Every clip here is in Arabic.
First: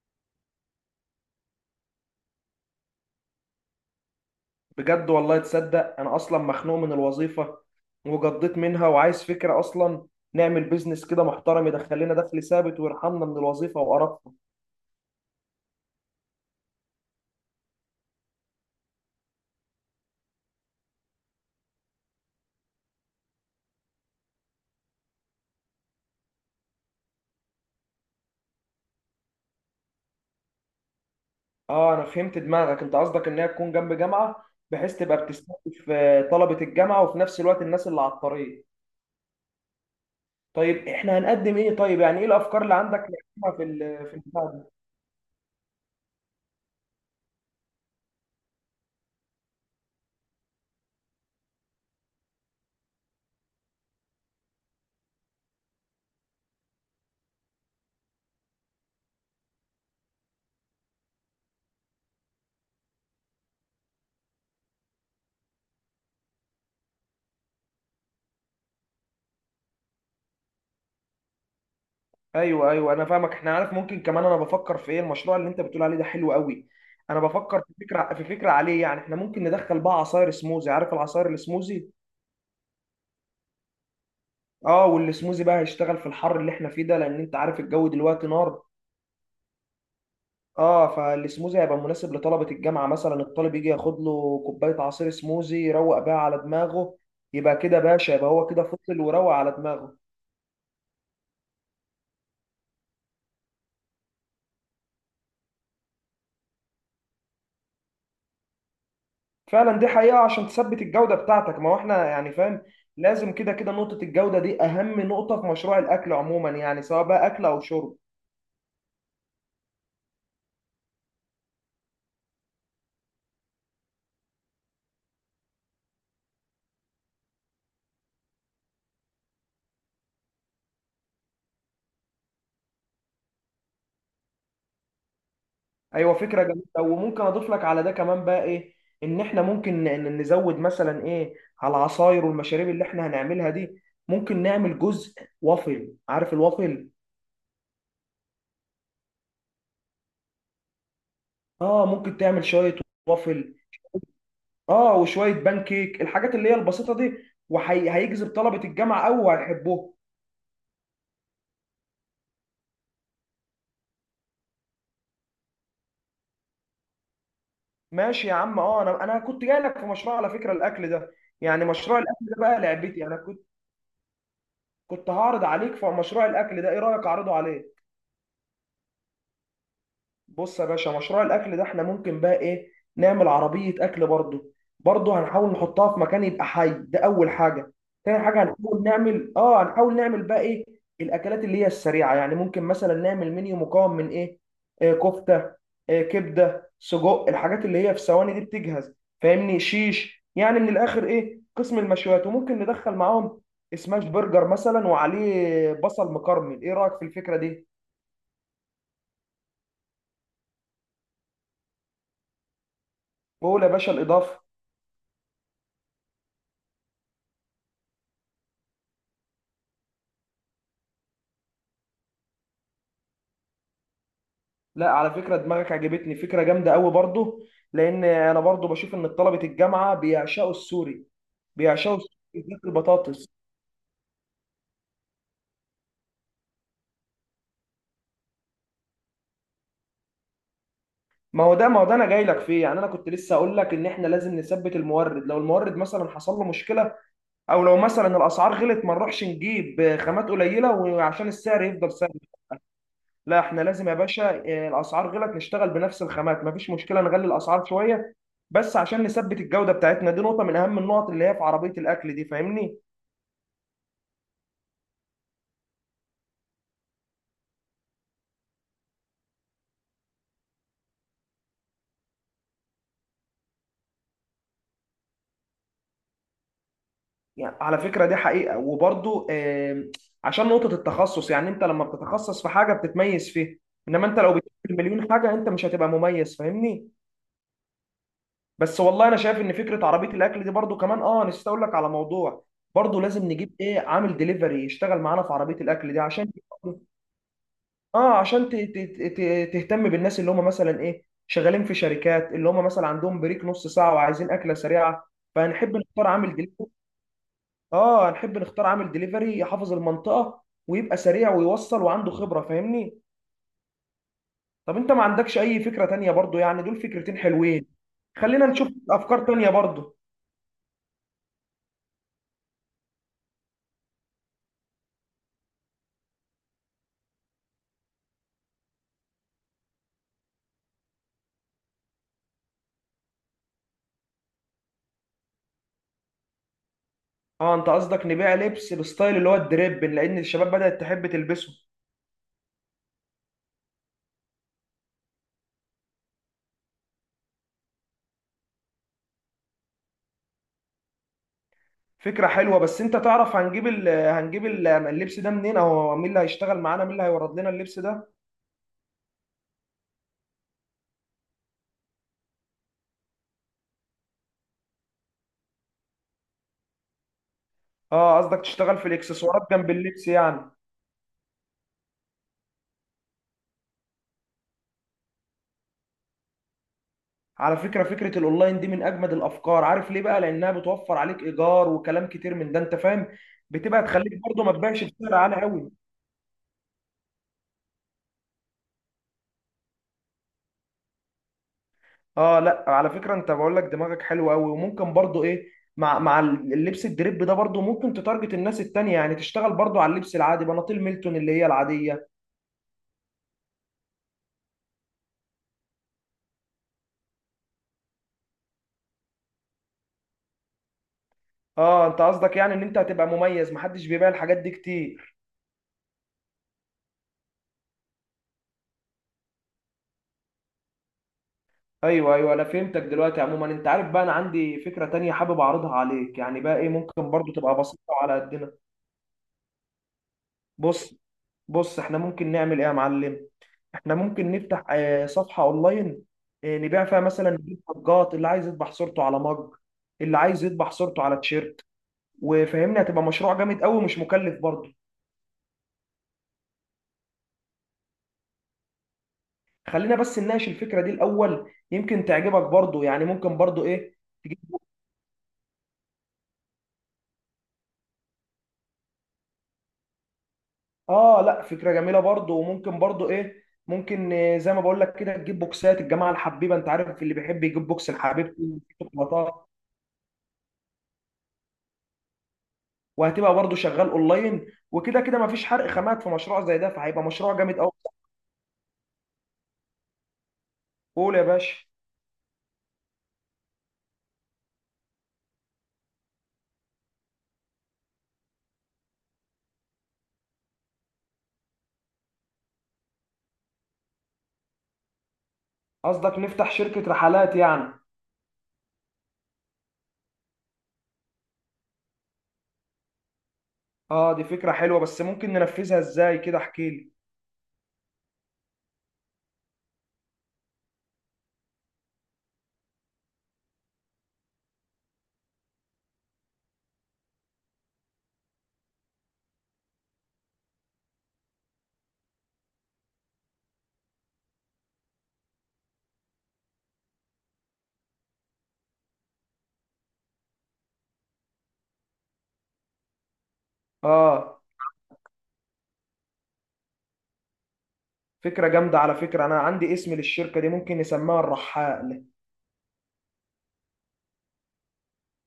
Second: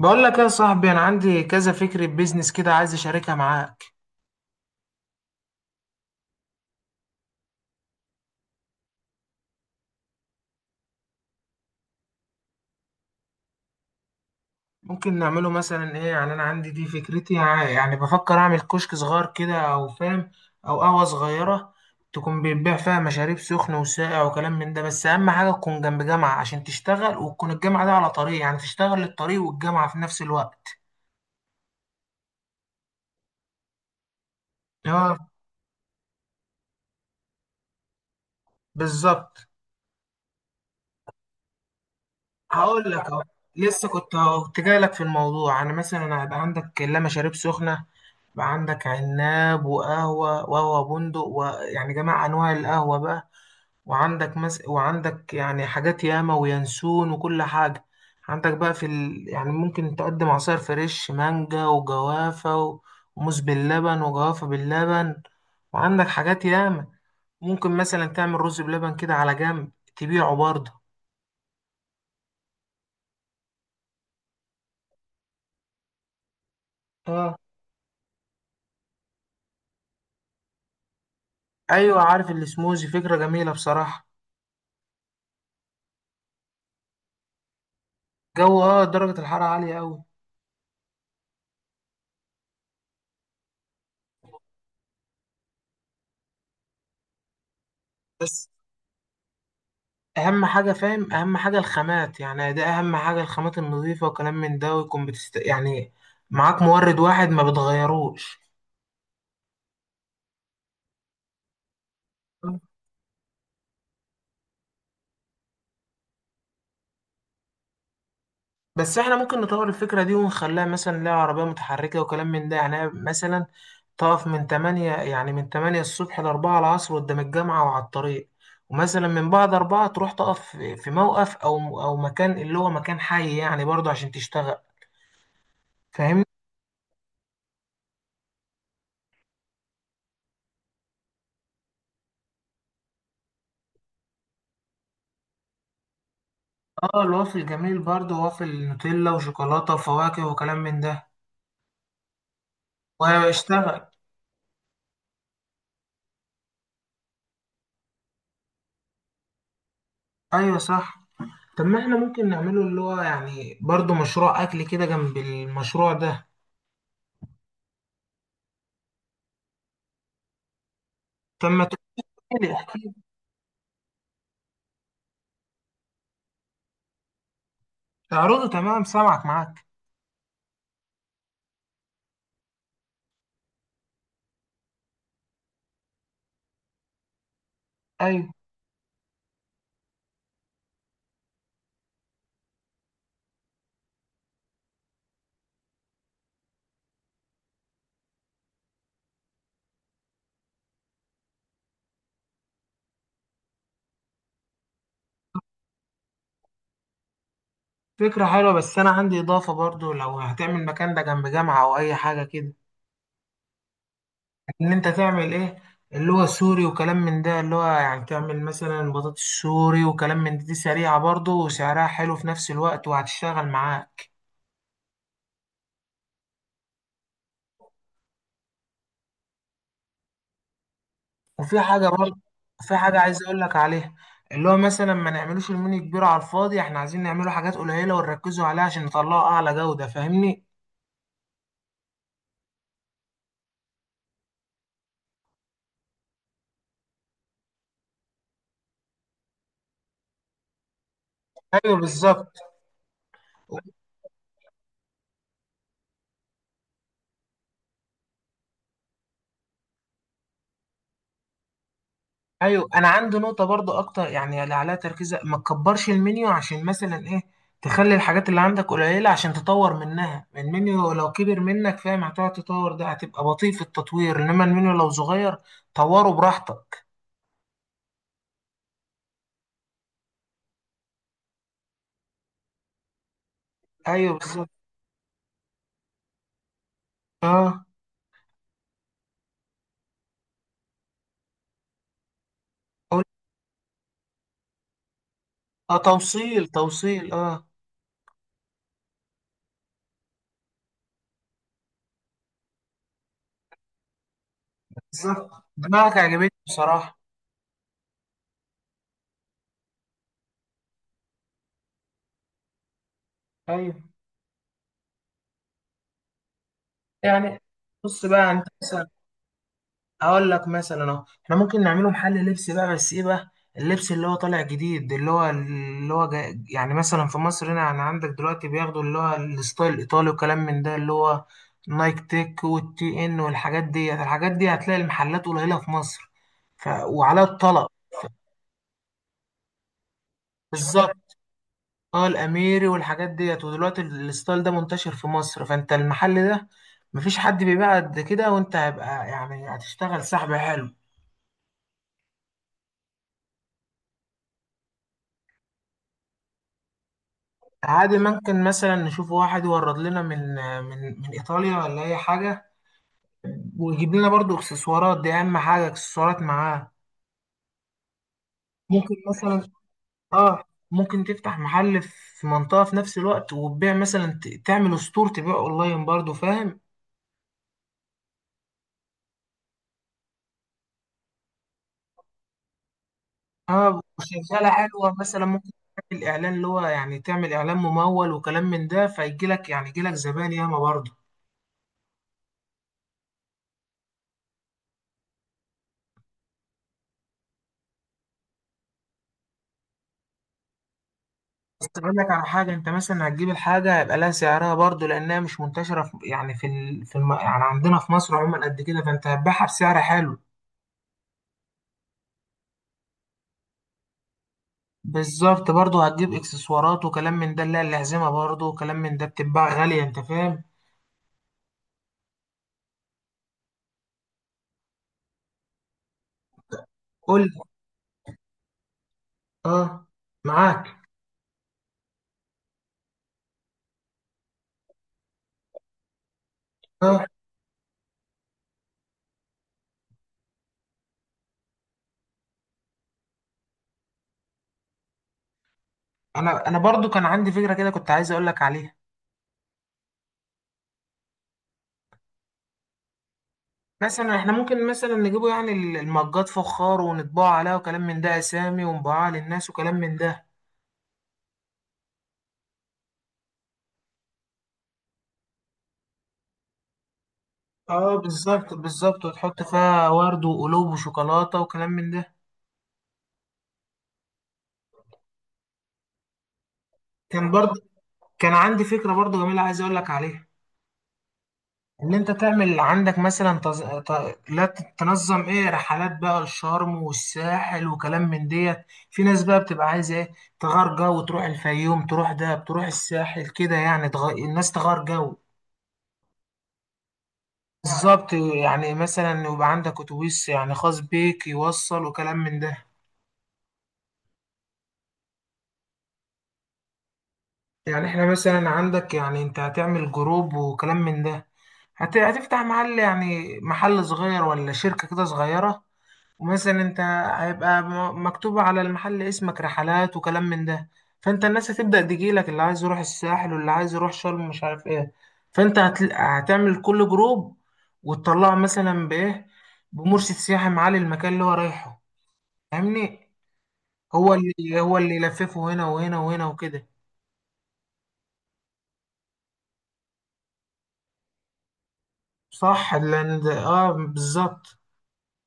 بقول لك يا صاحبي، انا عندي كذا فكرة بيزنس كده عايز اشاركها معاك. بجد والله تصدق، انا اصلا مخنوق من الوظيفه وجضيت منها وعايز فكره اصلا نعمل بيزنس كده محترم يدخل لنا دخل ثابت ويرحمنا من الوظيفه وقرفنا. ممكن نعمله مثلا ايه؟ يعني انا عندي دي فكرتي، يعني بفكر اعمل كشك صغير كده او فاهم، او قهوة صغيرة. تكون بيتباع فيها مشاريب سخن وساقع وكلام من ده، بس اهم حاجة تكون جنب جامعة عشان تشتغل، وتكون الجامعة دي على طريق، يعني تشتغل الطريق والجامعة في نفس الوقت. اه، انا فهمت دماغك. انت قصدك انها تكون جنب جامعه، بحيث اه، تبقى بتستهدف طلبه الجامعه وفي نفس الوقت الناس اللي على الطريق. بالظبط. طيب، احنا هنقدم ايه؟ طيب، يعني ايه الافكار اللي هقول عندك لك اهو، نقدمها في لسه كنت اهو كنت البتاع؟ جاي لك في الموضوع. انا مثلا هيبقى عندك لا مشاريب سخنه، يبقى عندك عناب وقهوه وقهوه بندق، ويعني جميع انواع القهوه بقى. وعندك يعني حاجات ياما وينسون وكل حاجه. عندك بقى يعني ممكن تقدم عصير فريش مانجا وجوافه، وموز باللبن وجوافه باللبن. وعندك حاجات ياما، ممكن مثلا تعمل رز بلبن كده على جنب تبيعه برضه. ايوه، ايوه، انا فاهمك. احنا عارف ممكن كمان، انا بفكر في ايه، المشروع اللي انت بتقول عليه ده حلو قوي. انا بفكر في فكره عليه، يعني احنا ممكن ندخل بقى عصاير سموزي، عارف العصاير السموزي. ايوه، عارف السموزي، فكره جميله بصراحه. اه، والسموزي بقى هيشتغل في الحر اللي احنا فيه ده، لان انت عارف الجو دلوقتي جو، نار. درجه الحراره عاليه قوي. اه، فالسموزي هيبقى مناسب لطلبه الجامعه، مثلا الطالب يجي ياخد له كوبايه عصير سموزي يروق بيها على دماغه. يبقى كده باشا، يبقى هو بس كده فصل وروق على دماغه. اهم حاجه، فاهم؟ اهم حاجه الخامات، يعني ده اهم حاجه، الخامات النظيفه وكلام من ده، ويكون يعني معاك مورد واحد ما بتغيروش. فعلا، دي حقيقة عشان تثبت الجودة بتاعتك. ما هو احنا يعني فاهم، لازم كده كده نقطة الجودة دي أهم نقطة في مشروع الأكل عموما، يعني سواء بقى أكل أو شرب. بس احنا ممكن نطور الفكره دي ونخليها مثلا ليها عربيه متحركه وكلام من ده، يعني مثلا تقف من 8، يعني من 8 الصبح ل 4 العصر قدام الجامعه وعلى الطريق. ومثلا من بعد 4 تروح تقف في موقف او مكان اللي هو مكان حي يعني برضه عشان تشتغل. أيوة، فاهمني؟ فكرة جميلة. وممكن أضيف لك على ده كمان بقى إيه، إن إحنا ممكن نزود مثلا إيه على العصاير والمشاريب اللي إحنا هنعملها دي. ممكن نعمل جزء وافل. عارف الوافل؟ اه، الوافل جميل برضه، وافل نوتيلا وشوكولاته وفواكه وكلام من ده، آه، ممكن تعمل شوية وافل. واشتغل. آه، وشوية بان كيك، الحاجات اللي هي البسيطة دي. وهيجذب طلبة الجامعة أوي وهيحبوها. ايوه صح. طب ما احنا ممكن نعمله اللي هو يعني برضه مشروع اكل كده جنب المشروع ده. ماشي يا عم. اه، انا كنت جاي لك في مشروع على فكره الاكل ده، طب ما يعني مشروع الاكل ده تقولي بقى احكي لي. لعبتي. انا كنت هعرض عليك في مشروع الاكل ده. ايه رايك اعرضه عليك؟ تعرضه، تمام سامعك معاك. بص يا باشا، مشروع الاكل ده احنا ممكن بقى ايه، نعمل عربيه اكل برضه. برضه هنحاول نحطها في مكان يبقى حي، ده اول حاجه. تاني ايوه، حاجه، هنحاول نعمل بقى ايه، الاكلات اللي هي السريعه. يعني ممكن مثلا نعمل منيو مكون من ايه، كفته، كبده، سجق، الحاجات اللي هي في ثواني دي بتجهز. فاهمني؟ شيش، يعني من الاخر ايه، قسم المشويات. وممكن ندخل معاهم سماش برجر مثلا وعليه بصل مكرمل. ايه رايك في الفكره دي؟ فكرة حلوة، بس أنا عندي إضافة برضه. لو هتعمل مكان ده جنب جامعة أو أي حاجة كده، قول يا باشا الاضافه. إن أنت تعمل إيه؟ اللي هو سوري وكلام من ده، اللي هو يعني تعمل مثلا بطاطس سوري وكلام من ده، دي سريعة برضه وسعرها حلو في نفس الوقت، وهتشتغل معاك. لا، على فكرة دماغك عجبتني، فكرة جامدة قوي برضو. لأن أنا برضو بشوف إن طلبة الجامعة بيعشقوا السوري. وفي حاجة بيعشقوا السوري برضه، بالذات في حاجة عايز البطاطس. أقول لك عليها. اللي هو مثلا ما نعملوش المنيو كبير على الفاضي، احنا عايزين نعمله حاجات قليلة ونركزوا عليها عشان نطلعه أعلى جودة. فاهمني؟ ما هو ده أنا جاي لك فيه، يعني أنا كنت لسه أقول لك إن إحنا لازم نثبت المورد. لو المورد مثلا حصل له مشكلة أو لو مثلا الأسعار غلت، ما نروحش نجيب خامات قليلة، وعشان السعر أيوه يفضل ثابت. بالظبط. لا، إحنا لازم يا باشا، الأسعار غلت نشتغل بنفس الخامات، مفيش مشكلة نغلي الأسعار شوية، بس عشان نثبت الجودة بتاعتنا. دي نقطة من أهم النقط اللي هي في عربية الأكل دي، أيوه، فاهمني؟ أنا عندي نقطة برضه أكتر، يعني اللي عليها تركيز ما تكبرش المنيو، عشان مثلا إيه، تخلي الحاجات اللي عندك قليلة عشان تطور منها المنيو. لو كبر منك فاهم، هتقعد تطور، ده هتبقى بطيء في التطوير. إنما المنيو لو صغير، طوره براحتك. يعني على فكرة دي حقيقة. وبرضو عشان نقطة التخصص، يعني انت لما بتتخصص في حاجة بتتميز فيها. انما أيوه انت لو بالظبط. بتعمل مليون حاجة انت مش هتبقى مميز، فاهمني؟ أه. بس والله انا شايف ان فكرة عربية الاكل دي برضو كمان. اه نسيت اقول لك على موضوع، برضو أقول- لازم نجيب ايه، عامل ديليفري يشتغل معانا في عربية آه، الاكل دي، توصيل توصيل، أه. عشان تهتم بالناس اللي هم مثلا ايه، شغالين في شركات اللي هم مثلا عندهم بريك نص ساعة وعايزين أكلة سريعة. بالظبط، فهنحب دماغك نختار عجبتني عامل ديليفري. بصراحة. اه، هنحب نختار عامل ديليفري يحافظ المنطقة ويبقى سريع ويوصل وعنده خبرة، فاهمني؟ ايوه طب، انت ما عندكش اي فكرة تانية برضو؟ يعني دول فكرتين يعني. حلوين. بص بقى، يعني انت خلينا نشوف مثلا، افكار تانية برضو. هقول لك مثلا اهو، احنا ممكن نعمله محل لبس بقى، بس ايه بقى؟ اللبس اللي هو طالع جديد، اللي هو جاي يعني. مثلا في مصر هنا، يعني عندك دلوقتي بياخدوا اللي هو الستايل الايطالي وكلام من ده، اللي هو نايك تيك والتي ان والحاجات دي. الحاجات دي هتلاقي المحلات قليلة في مصر، وعلى اه، انت الطلب. قصدك نبيع لبس بستايل اللي هو الدريب، لان الشباب بدأت بالظبط. تحب تلبسه. اه، الاميري والحاجات ديت. ودلوقتي الستايل ده منتشر في مصر، فانت المحل ده مفيش حد بيبيع قد كده، وانت هيبقى يعني هتشتغل سحب حلو. فكرة حلوة. بس انت تعرف هنجيب ال هنجيب ال اللبس ده منين؟ او مين اللي هيشتغل معانا؟ مين اللي هيورد لنا اللبس عادي، ده؟ ممكن مثلا نشوف واحد يورد لنا من ايطاليا ولا اي حاجه، ويجيب لنا برضو اكسسوارات. دي اهم حاجه، اكسسوارات معاه. اه، قصدك تشتغل في ممكن مثلا، الاكسسوارات جنب اللبس يعني. اه ممكن تفتح محل في منطقه في نفس الوقت، وتبيع مثلا، تعمل ستور تبيع اونلاين برضو. فاهم؟ على فكرة فكرة الاونلاين دي من اجمد الافكار، عارف ليه بقى؟ لانها بتوفر عليك ايجار وكلام كتير من ده، انت فاهم. اه، بتبقى تخليك برضو وشغاله ما تبيعش حلوه. بسعر مثلا عالي ممكن قوي. تعمل اعلان، اللي هو يعني تعمل اعلان ممول وكلام من ده، فيجي لك يعني يجي لك زبائن ياما برضه. اه، لا، على فكرة انت بقول لك دماغك حلو قوي. وممكن برضو ايه، مع اللبس الدريب ده برضو ممكن تتارجت الناس التانية، يعني تشتغل برضو على اللبس العادي، بناطيل ميلتون اللي هي بس اقول العادية. لك على حاجه، انت مثلا هتجيب الحاجه هيبقى لها سعرها برضه، لانها مش منتشره في، يعني يعني عندنا في مصر عموما قد كده. فانت هتبيعها بسعر حلو. اه، انت قصدك يعني ان انت هتبقى مميز، محدش بيبيع الحاجات دي كتير. بالظبط. برضه هتجيب اكسسوارات وكلام من ده، اللي هي الأحزمة برضه وكلام من ده، بتتباع غاليه انت فاهم. ايوه، ايوه، انا فهمتك دلوقتي. عموما انت عارف بقى، انا عندي فكرة تانية حابب اعرضها عليك، يعني بقى ايه ممكن قول لي. برضو تبقى بسيطة على قدنا. اه، معاك. بص، بص احنا ممكن نعمل ايه يا معلم. احنا ممكن نفتح صفحة اونلاين، نبيع فيها اه، مثلا، نجيب مجات اللي عايز يطبع صورته على مج، اللي عايز يطبع صورته على تيشيرت. وفهمني، هتبقى مشروع جامد قوي ومش مكلف برضه. انا برضه كان عندي فكره كده، كنت عايز اقول لك عليها. خلينا بس نناقش الفكرة دي الاول، يمكن تعجبك برضه. يعني ممكن برضه ايه، مثلا احنا تجيب. ممكن مثلا نجيبه، يعني المجات فخار، ونطبعه عليها وكلام من ده، اسامي، ونبيعها للناس وكلام من ده. اه، لا، فكرة جميلة برضه. وممكن برضه ايه، ممكن زي ما بقول لك كده، تجيب بوكسات الجماعة الحبيبة، انت عارف اللي بيحب يجيب بوكس اه، بالظبط لحبيبته. بالظبط، وتحط فيها ورد وقلوب وشوكولاته وكلام من ده. وهتبقى برضه شغال اونلاين، وكده كده مفيش حرق خامات في مشروع زي ده، فهيبقى كان مشروع جامد برضه. قوي. كان عندي فكره برضه جميله، عايز اقول لك عليها. قول يا باشا. ان انت تعمل عندك مثلا، لا تنظم ايه رحلات بقى الشرم والساحل وكلام من ديت. في ناس بقى بتبقى عايزه ايه، تغير جو، وتروح الفيوم، تروح دهب، تروح الساحل كده. يعني الناس تغير جو. قصدك نفتح شركة رحلات يعني. بالظبط. يعني مثلا يبقى عندك اتوبيس يعني خاص بيك يوصل وكلام من ده. اه، دي فكرة حلوة، بس ممكن ننفذها ازاي كده؟ احكي لي. يعني احنا مثلا، عندك يعني، انت هتعمل جروب وكلام من ده، هتفتح محل يعني، محل صغير ولا شركة كده صغيرة. ومثلا انت هيبقى مكتوب على المحل اسمك رحلات وكلام من ده. فانت الناس هتبدأ تجيلك، اللي عايز يروح الساحل واللي عايز يروح شرم مش عارف ايه. فانت هتعمل كل جروب، وتطلعه مثلا بايه، بمرشد سياحي معالي المكان اللي هو رايحه. فاهمني؟ هو اه، اللي هو اللي يلففه هنا وهنا وهنا وكده. فكرة جامدة على فكرة. انا عندي اسم للشركة دي، ممكن نسميها الرحال. صح، لان اه، بالظبط.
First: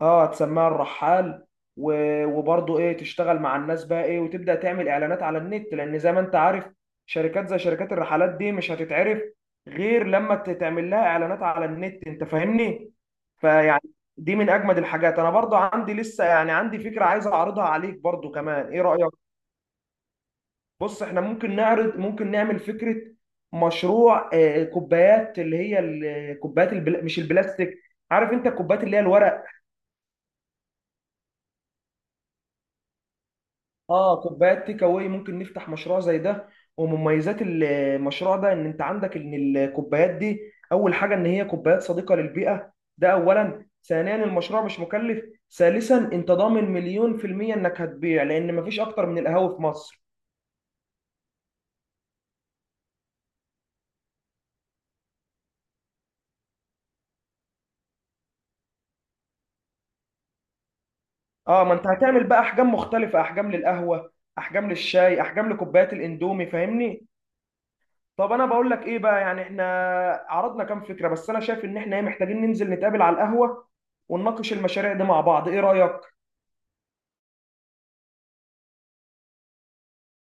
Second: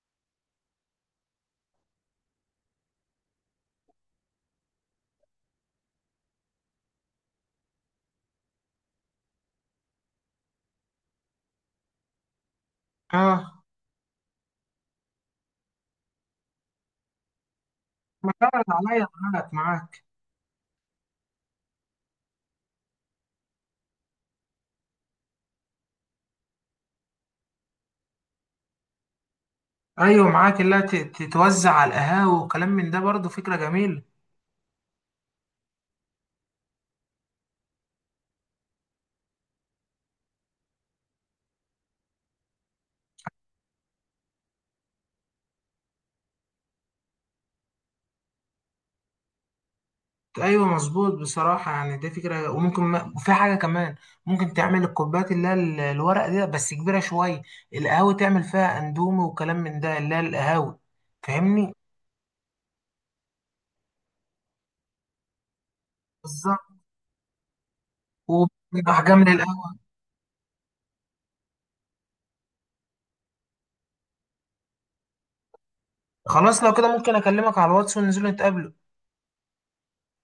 اه، تسميها الرحال. وبرضه ايه، تشتغل مع الناس بقى ايه، وتبدا تعمل اعلانات على النت. لان زي ما انت عارف، شركات زي شركات الرحلات دي مش هتتعرف غير لما تعمل لها اعلانات على النت، انت فاهمني؟ اه، فيعني، دي من اجمد الحاجات. انا برضه عندي لسه، يعني عندي فكره عايز اعرضها عليك برضه ما فعلا كمان، ايه رايك؟ عليا. معاك معاك. بص، احنا ممكن نعرض، ممكن نعمل فكره مشروع كوبايات اللي هي الكوبايات البلا... مش البلاستيك. عارف انت الكوبايات اللي هي الورق. ايوه معاك، اللي هي، تتوزع على القهاوي وكلام من ده برضه. فكره جميله. اه، كوبايات تيك اواي، ممكن نفتح مشروع زي ده. ومميزات المشروع ده ان انت عندك ان الكوبايات دي اول حاجه ان هي كوبايات صديقه للبيئه. ده اولا. ثانيا، المشروع مش مكلف. ثالثا، انت ضامن 100% انك هتبيع، لان مفيش اكتر من القهاوي في مصر. ايوه مظبوط بصراحه، يعني دي فكره. وممكن ما... وفي حاجه كمان، ممكن تعمل الكوبايات اللي هي الورق دي، بس كبيره شويه، القهاوي تعمل فيها اندومي وكلام من ده، اللي هي القهاوي. اه، ما فاهمني؟ انت هتعمل بقى احجام مختلفه، احجام للقهوه، احجام للشاي، احجام لكوبايات الاندومي، بالظبط، فاهمني؟ طب، انا بقول لك ايه بقى، واحجام يعني احنا للقهوه. عرضنا كام فكره، بس انا شايف ان احنا محتاجين ننزل نتقابل على القهوه ونناقش المشاريع دي مع بعض. ايه رايك؟ خلاص، لو كده ممكن اكلمك على الواتس وننزل نتقابل.